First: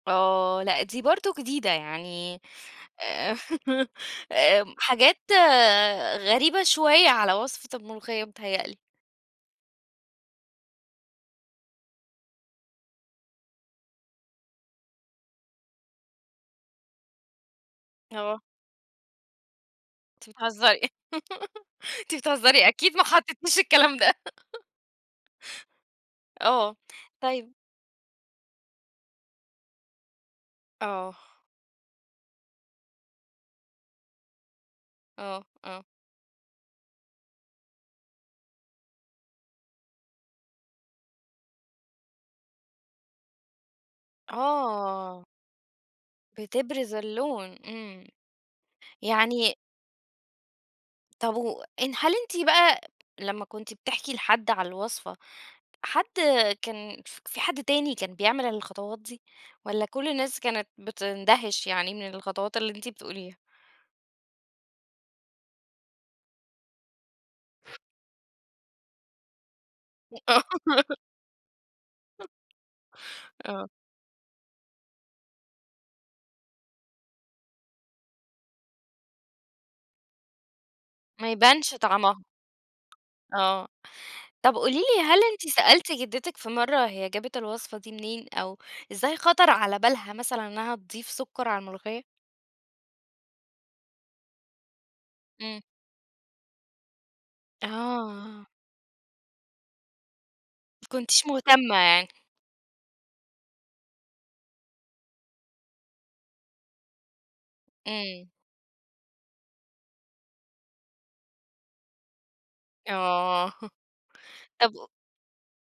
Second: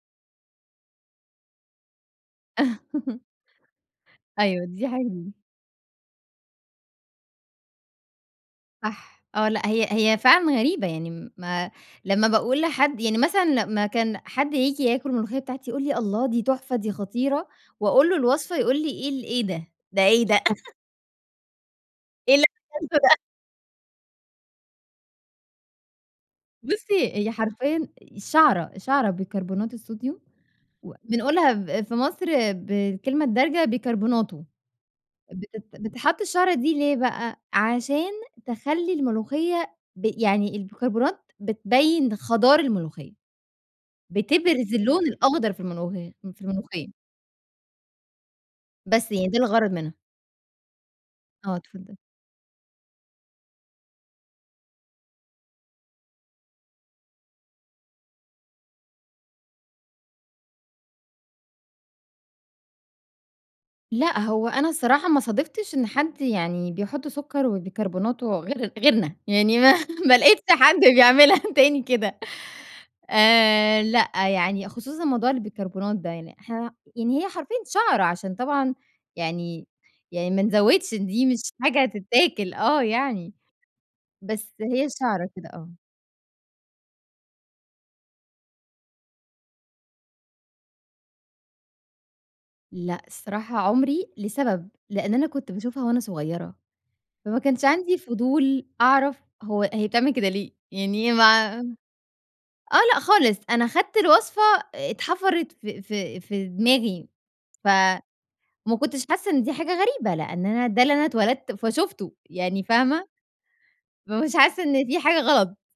آه، لأ، دي برضه جديدة، يعني آآ أيوه، آآ دي حاجة حاجات جديدة. غريبة شوية على وصفة المُلُوخيّة بيتْهيّأ لي. صح آه، لأ، هي هي فعلًا غريبة، يعني م ما لمّا باقول لحد يعني مثلًا لما كان حد ييجي ياكُل المُلُوخيّة بتاعتي، يقول لي: "الله دي تُحْفة، دي خطيرة" وأقول له آه. الوصفة، يقول لي: "إيه، ال إيه ده، ده إيه أنتِ ده!" بتهزّري أنتِ إيه اللي بتهزّري [unintelligible] أكيد ما ده. حطّيتيش الكلام ده؟ آه، بُصي هي طيب حرفيًا شَعْرَة، شَعْرَة بيكربونات الصوديوم، و آه. بنقولها ب في مصر بالكلمة الدَارْجة بيْكرْبْوناتو، آه، بتت آه. بتتحط الشَعْرَة دي ليه بقى، عشان تخلّي المُلُوخيّة ب يعني البيكربونات بتبيّن خَضار المُلوخية، بِتبْرِز اللَّوْن آه. الأخْضر في المُلُوخيّة في المُلُوخيّة. بِتبْرِز اللَّوْن، إمم. بس هي دي يعني الغرض منها. طب آه، وإن اتفضلي. هل أنتِ بقى لما كنتِ بتحْكي لحد على الوصفة، حد كان ف في حد تاني كان بيعمل الخطوات دي، والّا كُلّ الناس كانت بتنْدهِش يعني من الخطوات اللي أنتِ بتقوليها؟ لأ، هو أنا الصراحة ما صادفتش إن حد يعني بيحُطّ سُكر وبيْكرْبْوناتو غير غيرنا، يعني ما ما آه. لقيتش حد بيعملها تاني كده امم. آه. آآ لأ، يعني خصوصًا موضوع البيكربونات ده، يعني إحنا يعني هي حرفيًا شَعْرَة عشان طبعًا يعني يعني ما نزوِّدش دي ما مش يبانش حاجة طعمها، تِتّاكِل آه، يعني آه، طب بس قولي هي لي هل شَعْرَة أنتِ كده آه. سألتِ جدِّتِك في مَرَّة هي جابت الوصفة دي منين، أو إزاي خطر على بالها مثلًا إنها تضيف سُكَّر على المُلُوخيّة؟ لأ، الصراحة عمري، لسبب لإن أنا كنت إمم. باشوفها وأنا صغيرة، فما كانش عندي آه. فضول أعرف هو هي بتعمل كده ليه، ما يعني كنتيش ما مُهتمة يعني. آه، لأ، خالص، أنا خدت الوصفة اتْحفرت في في في دماغي، ف إمم. وما كُنتش حاسة إن دي حاجة غريبة، لأن أنا ده اللي أنا اتولدت فشُفتُه يعني فاهمة؟ آه فمش حاسة طب إن قُ في حاجة غلط.